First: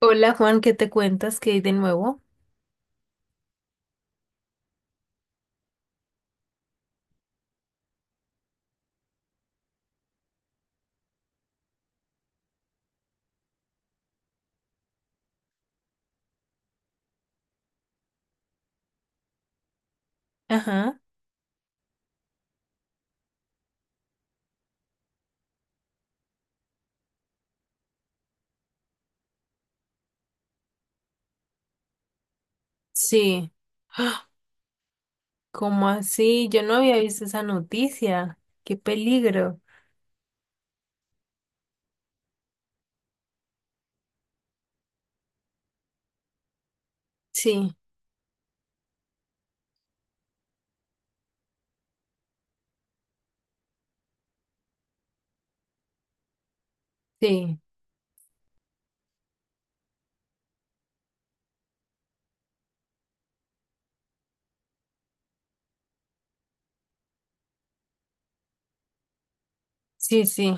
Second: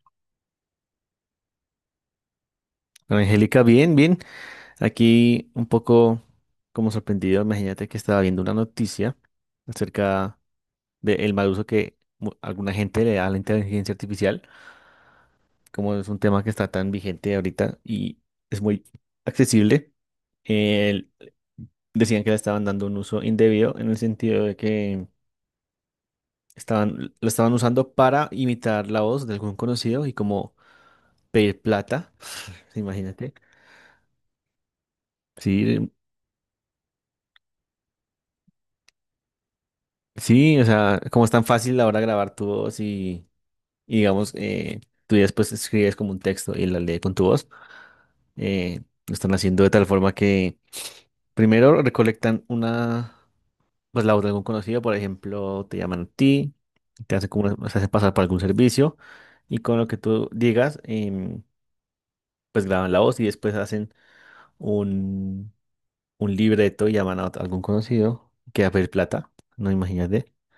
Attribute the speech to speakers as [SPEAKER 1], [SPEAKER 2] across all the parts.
[SPEAKER 1] Hola Juan, ¿qué te cuentas? ¿Qué hay de nuevo?
[SPEAKER 2] Angélica, bien, bien. Aquí un poco como sorprendido, imagínate que estaba viendo una noticia acerca del mal uso que alguna gente le da a la inteligencia artificial, como es un tema que está tan vigente ahorita y es muy accesible.
[SPEAKER 1] Ajá,
[SPEAKER 2] el- Decían que le estaban dando un uso indebido en el sentido de que estaban, lo estaban usando para imitar la voz de algún conocido y como pedir plata, imagínate.
[SPEAKER 1] sí. ¡Ah!
[SPEAKER 2] Sí,
[SPEAKER 1] ¿Cómo así? Yo no había visto esa noticia. ¡Qué peligro!
[SPEAKER 2] sí, o sea, como es tan fácil ahora grabar tu voz y digamos, tú ya después escribes como un texto y la lees con tu voz,
[SPEAKER 1] Sí,
[SPEAKER 2] eh, lo están haciendo de tal forma que primero recolectan una, pues la voz de algún conocido, por ejemplo, te llaman a ti, te hacen como,
[SPEAKER 1] sí,
[SPEAKER 2] se hacen pasar por algún servicio y con lo que tú digas, pues graban la voz y después hacen un, un libreto y llaman a algún conocido que va a pedir plata, no
[SPEAKER 1] sí,
[SPEAKER 2] imagínate.
[SPEAKER 1] sí.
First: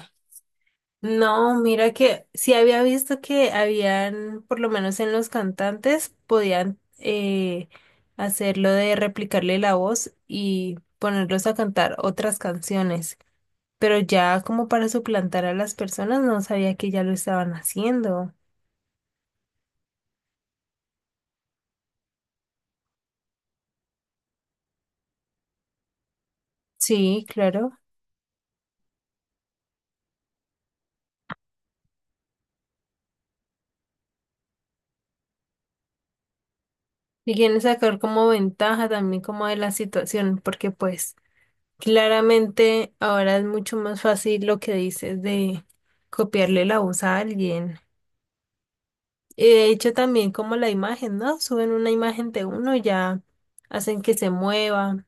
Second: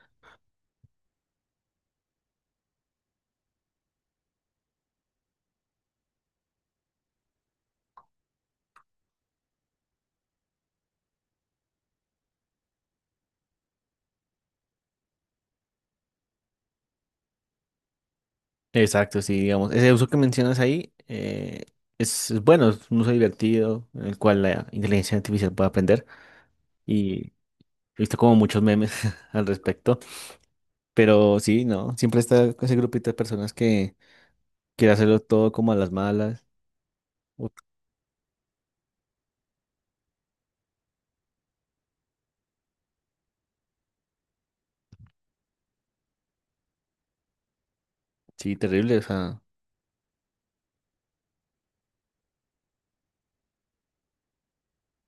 [SPEAKER 1] No, mira que sí había visto que habían, por lo menos en los cantantes, podían hacer de replicarle la voz y ponerlos a cantar otras canciones. Pero ya como para suplantar a las personas, no sabía que ya lo estaban haciendo.
[SPEAKER 2] Exacto, sí, digamos. Ese uso que mencionas ahí es bueno, es un uso divertido en el cual la inteligencia artificial puede aprender
[SPEAKER 1] Sí,
[SPEAKER 2] y he
[SPEAKER 1] claro.
[SPEAKER 2] visto como muchos memes al respecto, pero sí, no, siempre está ese grupito de personas que quiere hacerlo todo como a las malas.
[SPEAKER 1] Y
[SPEAKER 2] Uf,
[SPEAKER 1] quieren sacar como ventaja también como de la situación, porque pues claramente ahora es mucho más fácil lo que dices de copiarle la voz a alguien.
[SPEAKER 2] sí, terrible, o sea.
[SPEAKER 1] Y de hecho también como la imagen, ¿no? Suben una imagen de uno, y ya hacen que se mueva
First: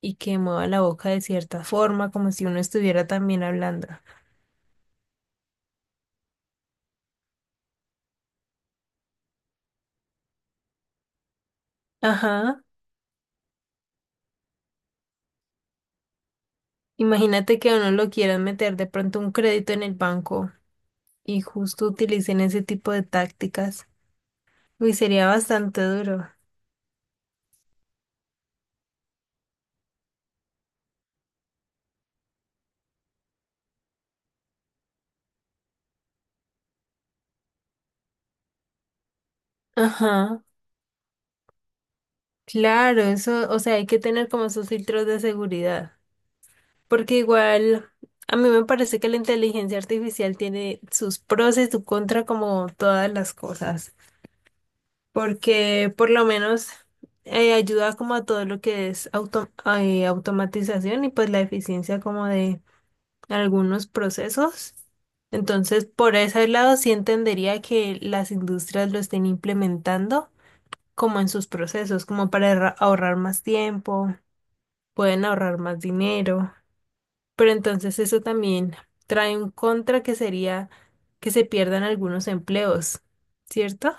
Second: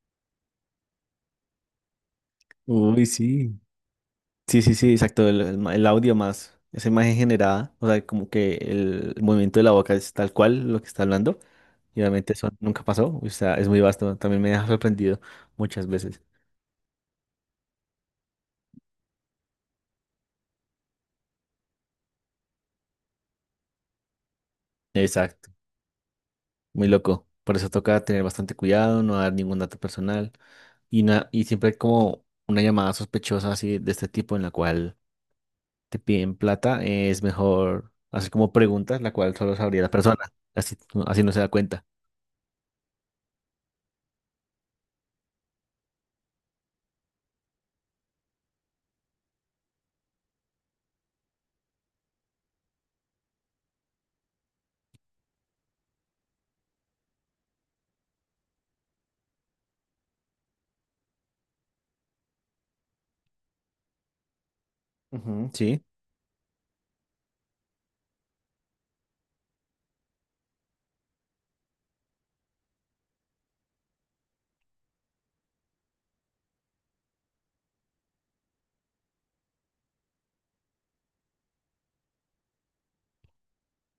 [SPEAKER 1] y que mueva la boca de cierta forma, como si uno
[SPEAKER 2] Uy,
[SPEAKER 1] estuviera también
[SPEAKER 2] sí.
[SPEAKER 1] hablando.
[SPEAKER 2] Sí, sí, sí, exacto, el, el el audio más, esa imagen generada, o sea, como que el movimiento de la boca es tal cual lo que está hablando, y obviamente eso
[SPEAKER 1] Ajá.
[SPEAKER 2] nunca pasó, o sea, es muy vasto, también me ha sorprendido muchas veces.
[SPEAKER 1] Imagínate que a uno lo quieran meter de pronto un crédito en el banco y justo utilicen ese tipo de tácticas. Uy, sería
[SPEAKER 2] Exacto,
[SPEAKER 1] bastante duro.
[SPEAKER 2] muy loco, por eso toca tener bastante cuidado, no dar ningún dato personal, y, y siempre hay como una llamada sospechosa así de este tipo en la cual te piden plata, es mejor hacer como preguntas, la cual solo sabría la persona,
[SPEAKER 1] Ajá,
[SPEAKER 2] así, así no se da cuenta.
[SPEAKER 1] claro, eso, o sea, hay que tener como esos filtros de seguridad, porque igual a mí me parece que la inteligencia artificial tiene sus pros y sus contras como todas las cosas, porque por lo menos ayuda como a todo lo que es automatización y pues la eficiencia como de algunos procesos.
[SPEAKER 2] Ujú, sí,
[SPEAKER 1] Entonces, por ese lado sí entendería que las industrias lo estén implementando, como en sus procesos, como para ahorrar más tiempo, pueden ahorrar más dinero, pero entonces eso también trae un contra que sería que se pierdan algunos empleos, ¿cierto?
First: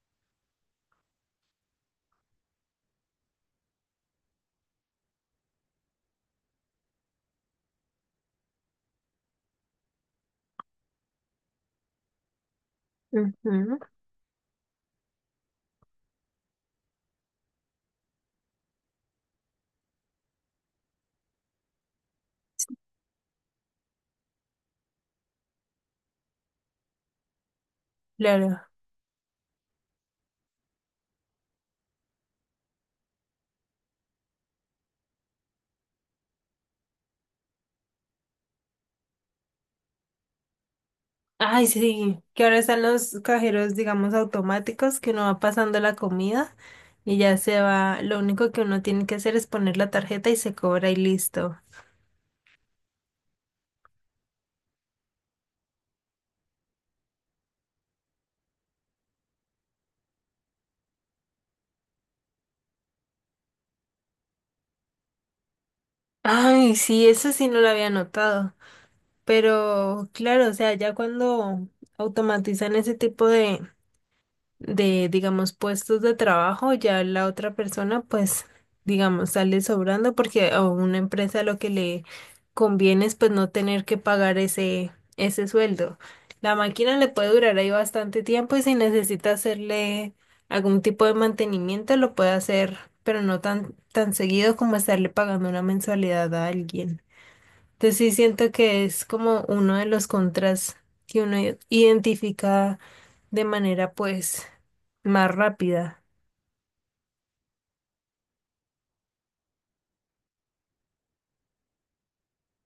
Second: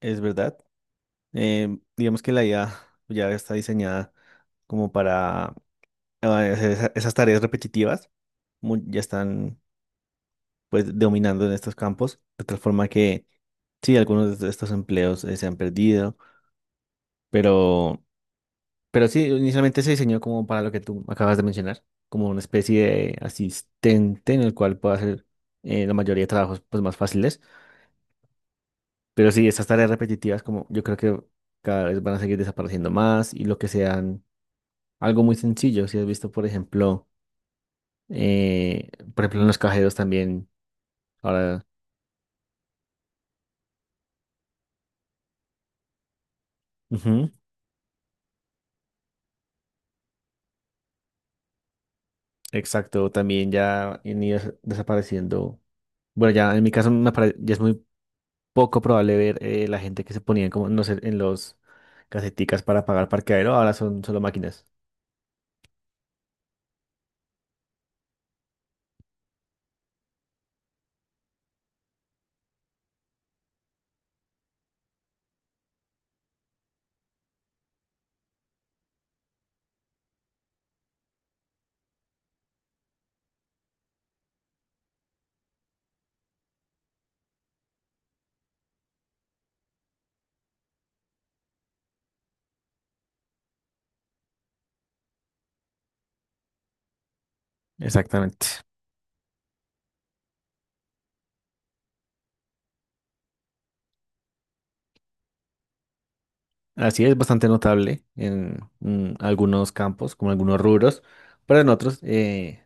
[SPEAKER 2] es verdad. Digamos que la IA ya está diseñada como para eh, hacer esas tareas repetitivas, ya están pues dominando en estos campos, de tal forma que
[SPEAKER 1] Ujú.
[SPEAKER 2] sí, algunos de estos empleos se han perdido, pero, pero sí, inicialmente se diseñó como para lo que tú acabas de mencionar, como una especie de asistente en el cual pueda hacer la mayoría de trabajos pues más fáciles,
[SPEAKER 1] Claro.
[SPEAKER 2] pero sí, estas tareas repetitivas como yo creo que cada vez van a seguir desapareciendo más y lo que sean. Algo muy sencillo, si has visto, por ejemplo, en los cajeros también, ahora,
[SPEAKER 1] Ay, sí, que ahora están los cajeros, digamos, automáticos, que uno va pasando la comida y
[SPEAKER 2] ujú,
[SPEAKER 1] ya se va, lo único que uno tiene que hacer es poner la tarjeta y se cobra y listo.
[SPEAKER 2] exacto, también ya han ido desapareciendo. Bueno, ya en mi caso ya es muy poco probable ver la gente que se ponía como, no sé, en los caseticas para pagar parqueadero, ahora son solo máquinas.
[SPEAKER 1] Ay, sí, eso sí no lo había notado. Pero claro, o sea, ya cuando automatizan ese tipo de digamos, puestos de trabajo, ya la otra persona, pues, digamos, sale sobrando porque a una empresa lo que le conviene es pues no tener que pagar ese sueldo. La máquina le puede durar ahí bastante tiempo y si necesita hacerle algún tipo de mantenimiento, lo puede hacer, pero no tan seguido como estarle pagando una mensualidad a alguien. Entonces sí siento
[SPEAKER 2] Exactamente.
[SPEAKER 1] que es como uno de los contras que uno identifica de manera pues más rápida.
[SPEAKER 2] Así es bastante notable en algunos campos, como algunos rubros, pero en otros,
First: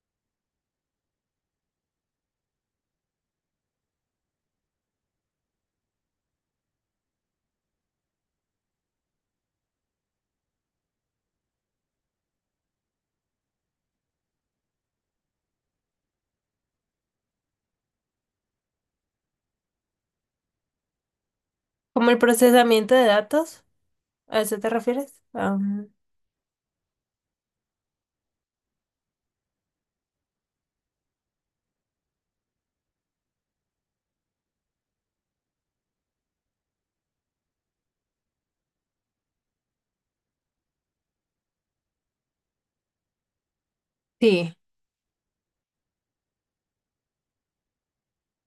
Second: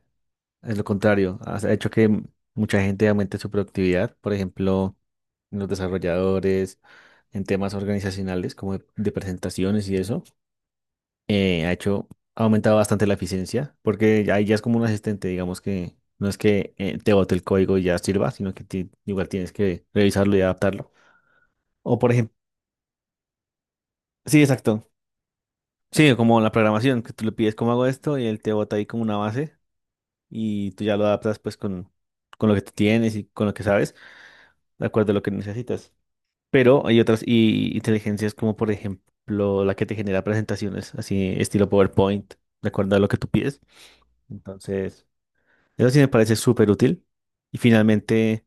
[SPEAKER 2] es lo contrario, ha hecho que mucha gente aumente su productividad, por ejemplo, en los desarrolladores, en temas organizacionales como de presentaciones y eso, ha hecho, ha aumentado bastante la eficiencia, porque ahí ya es como un asistente, digamos que no es que te bote el código y ya sirva, sino que igual tienes que revisarlo y adaptarlo. O por
[SPEAKER 1] Como el
[SPEAKER 2] ejemplo,
[SPEAKER 1] procesamiento de datos,
[SPEAKER 2] sí,
[SPEAKER 1] ¿a eso te
[SPEAKER 2] exacto,
[SPEAKER 1] refieres? Ah,
[SPEAKER 2] sí, como la programación, que tú le pides cómo hago esto y él te bota ahí como una base y tú ya lo adaptas pues con lo que tú tienes y con lo que sabes, de acuerdo a lo que necesitas. Pero hay otras y, inteligencias como por ejemplo la que te genera presentaciones, así estilo PowerPoint, de acuerdo a lo que tú pides.
[SPEAKER 1] sí.
[SPEAKER 2] Entonces, eso sí me parece súper útil. Y finalmente,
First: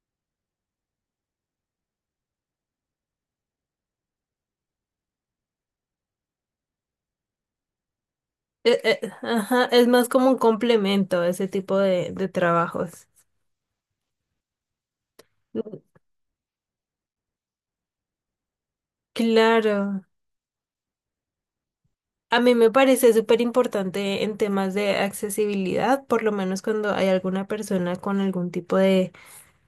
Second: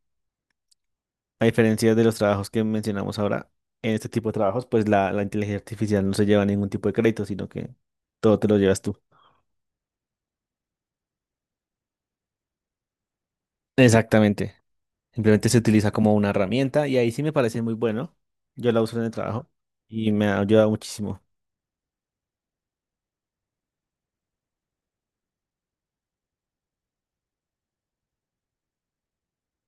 [SPEAKER 2] a diferencia de los trabajos que mencionamos ahora, en este tipo de trabajos, pues la inteligencia artificial no se lleva ningún tipo de crédito, sino que todo te lo llevas tú.
[SPEAKER 1] Ajá, es más como un complemento a ese tipo de trabajos.
[SPEAKER 2] Exactamente. Simplemente se
[SPEAKER 1] Mm.
[SPEAKER 2] utiliza como una herramienta y ahí sí me parece muy bueno. Yo la uso en el trabajo
[SPEAKER 1] Claro,
[SPEAKER 2] y me ha ayudado muchísimo.
[SPEAKER 1] a mí me parece súper importante en temas de accesibilidad, por lo menos cuando hay alguna persona con algún tipo de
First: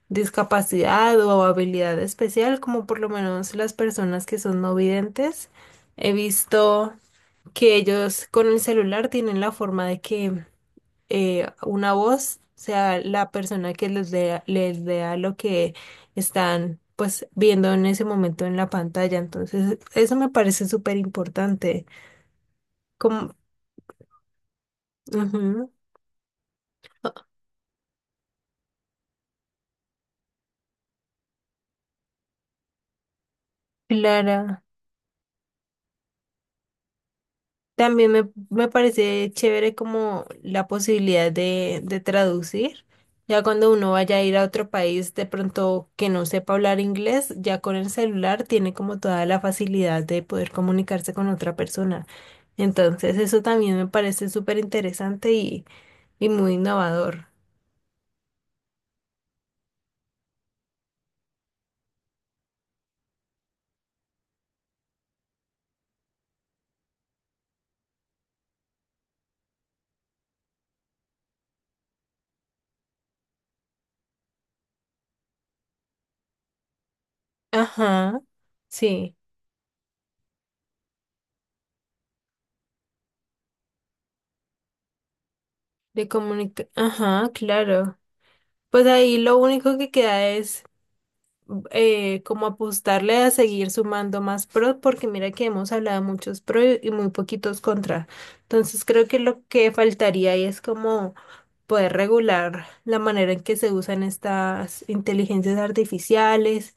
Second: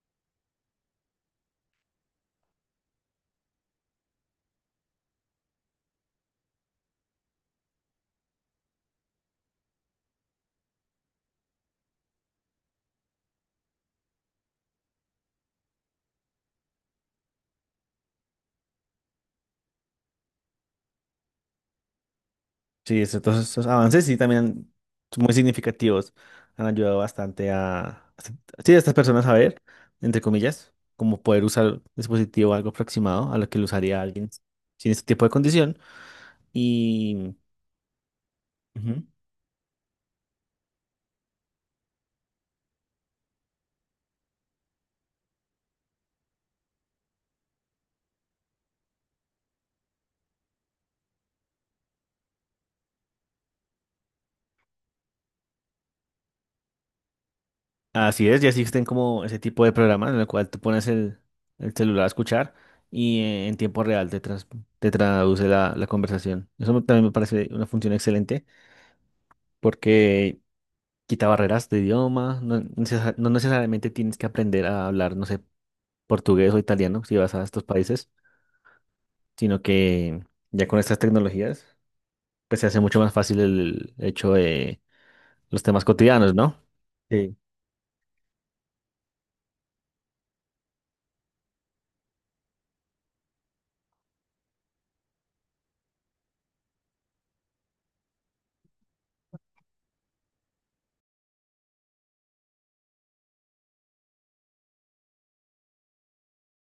[SPEAKER 1] discapacidad o habilidad especial, como por lo menos las personas que son no videntes. He visto que ellos con el celular tienen la forma de que una voz sea la persona que les dé, les lea lo que están pues viendo en ese momento en la pantalla. Entonces, eso me parece súper importante.
[SPEAKER 2] Sí,
[SPEAKER 1] Como,
[SPEAKER 2] todos estos avances sí también son muy
[SPEAKER 1] ujú,
[SPEAKER 2] significativos. Han ayudado bastante a, sí, a estas personas a ver, entre comillas, como poder usar el dispositivo algo aproximado a lo que lo usaría alguien
[SPEAKER 1] Clara.
[SPEAKER 2] sin este tipo de condición. Y
[SPEAKER 1] También me
[SPEAKER 2] ujú,
[SPEAKER 1] parece chévere como la posibilidad de traducir. Ya cuando uno vaya a ir a otro país, de pronto que no sepa hablar inglés, ya con el celular tiene como toda la facilidad de poder comunicarse con otra persona. Entonces, eso también me parece súper interesante y muy innovador.
[SPEAKER 2] así es, ya existen como ese tipo de programas en el cual tú pones el celular a escuchar y en tiempo real te, te traduce la, la conversación. Eso también me parece una función excelente porque quita barreras de idioma, no, no necesariamente tienes que aprender a hablar, no sé, portugués o italiano si vas a estos países,
[SPEAKER 1] Ajá, sí,
[SPEAKER 2] sino que ya con estas tecnologías, pues se hace mucho más fácil el hecho de los temas
[SPEAKER 1] de
[SPEAKER 2] cotidianos, ¿no?
[SPEAKER 1] comunicar. Ajá,
[SPEAKER 2] Sí.
[SPEAKER 1] claro. Pues ahí lo único que queda es como apostarle a seguir sumando más pro, porque mira que hemos hablado muchos pro y muy poquitos contra. Entonces creo que lo que faltaría ahí es como poder regular la manera en que se usan estas inteligencias artificiales,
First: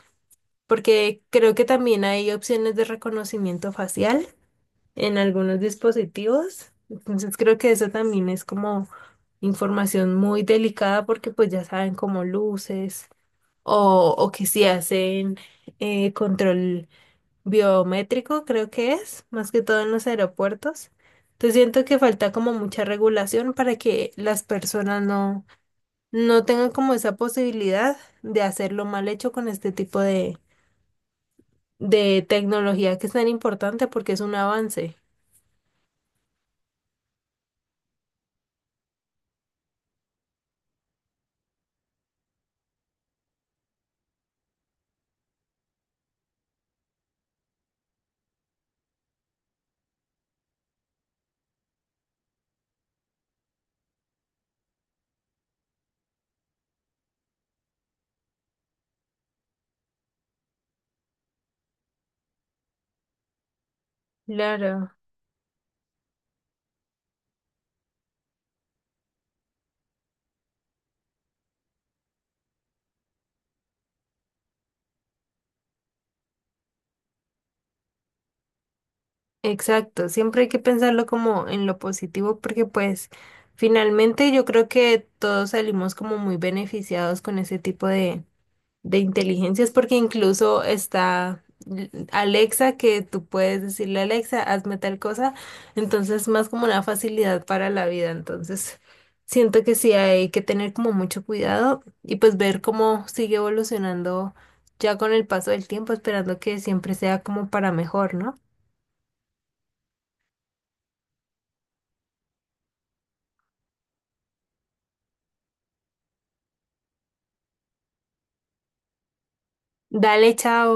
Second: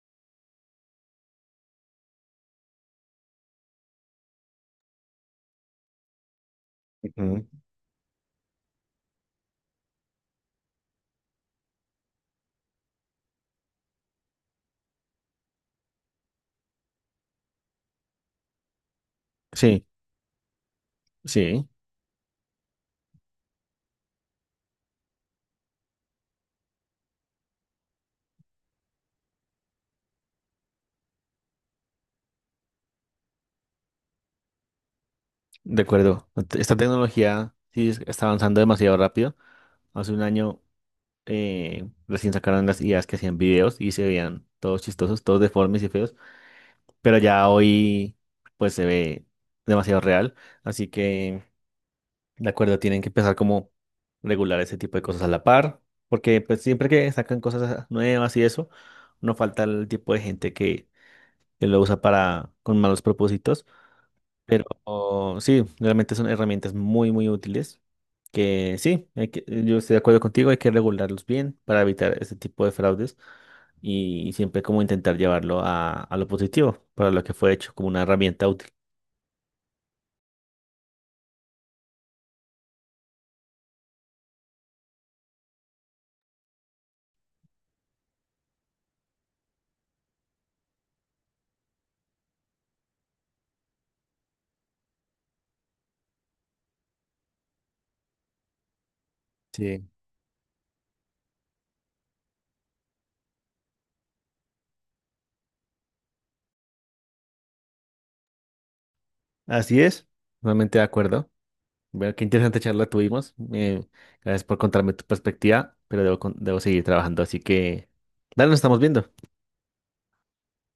[SPEAKER 1] porque creo que también hay opciones de reconocimiento facial en algunos dispositivos. Entonces
[SPEAKER 2] Ujú.
[SPEAKER 1] creo que eso también es como información muy delicada porque pues ya saben como luces o que si hacen control biométrico, creo que es, más que todo
[SPEAKER 2] Sí,
[SPEAKER 1] en los aeropuertos. Entonces
[SPEAKER 2] sí,
[SPEAKER 1] siento que falta como mucha regulación para que las personas no tengan como esa posibilidad de hacerlo mal hecho con este tipo de tecnología que es tan importante porque es un avance.
[SPEAKER 2] de acuerdo. Esta tecnología sí está avanzando demasiado rápido. Hace un año recién sacaron las ideas que hacían videos y se veían todos chistosos, todos deformes y feos. Pero ya hoy pues se ve demasiado real, así que de acuerdo, tienen que empezar como regular ese tipo de cosas a la par, porque pues siempre que sacan cosas nuevas y eso, no falta el tipo de gente que lo usa para con malos propósitos. Pero
[SPEAKER 1] Claro.
[SPEAKER 2] oh, sí, realmente son herramientas muy, muy útiles. Que sí, yo estoy de acuerdo contigo, hay que regularlos bien para evitar este tipo de fraudes y siempre como intentar llevarlo a lo positivo, para lo que fue hecho, como una herramienta útil.
[SPEAKER 1] Exacto, siempre hay que pensarlo como en lo positivo porque pues finalmente yo creo que todos salimos como muy beneficiados con ese tipo de inteligencias, porque incluso está Alexa, que tú puedes decirle Alexa, hazme tal cosa, entonces más como una facilidad para la vida, entonces siento que
[SPEAKER 2] Sí.
[SPEAKER 1] sí hay que tener como mucho cuidado y pues ver cómo sigue evolucionando ya con el paso del tiempo, esperando que siempre sea como para mejor, ¿no?
[SPEAKER 2] Así es, realmente de acuerdo. Bueno, qué interesante charla tuvimos. Gracias por contarme tu perspectiva, pero debo, debo seguir trabajando, así que dale, nos estamos viendo.
[SPEAKER 1] Dale, chao.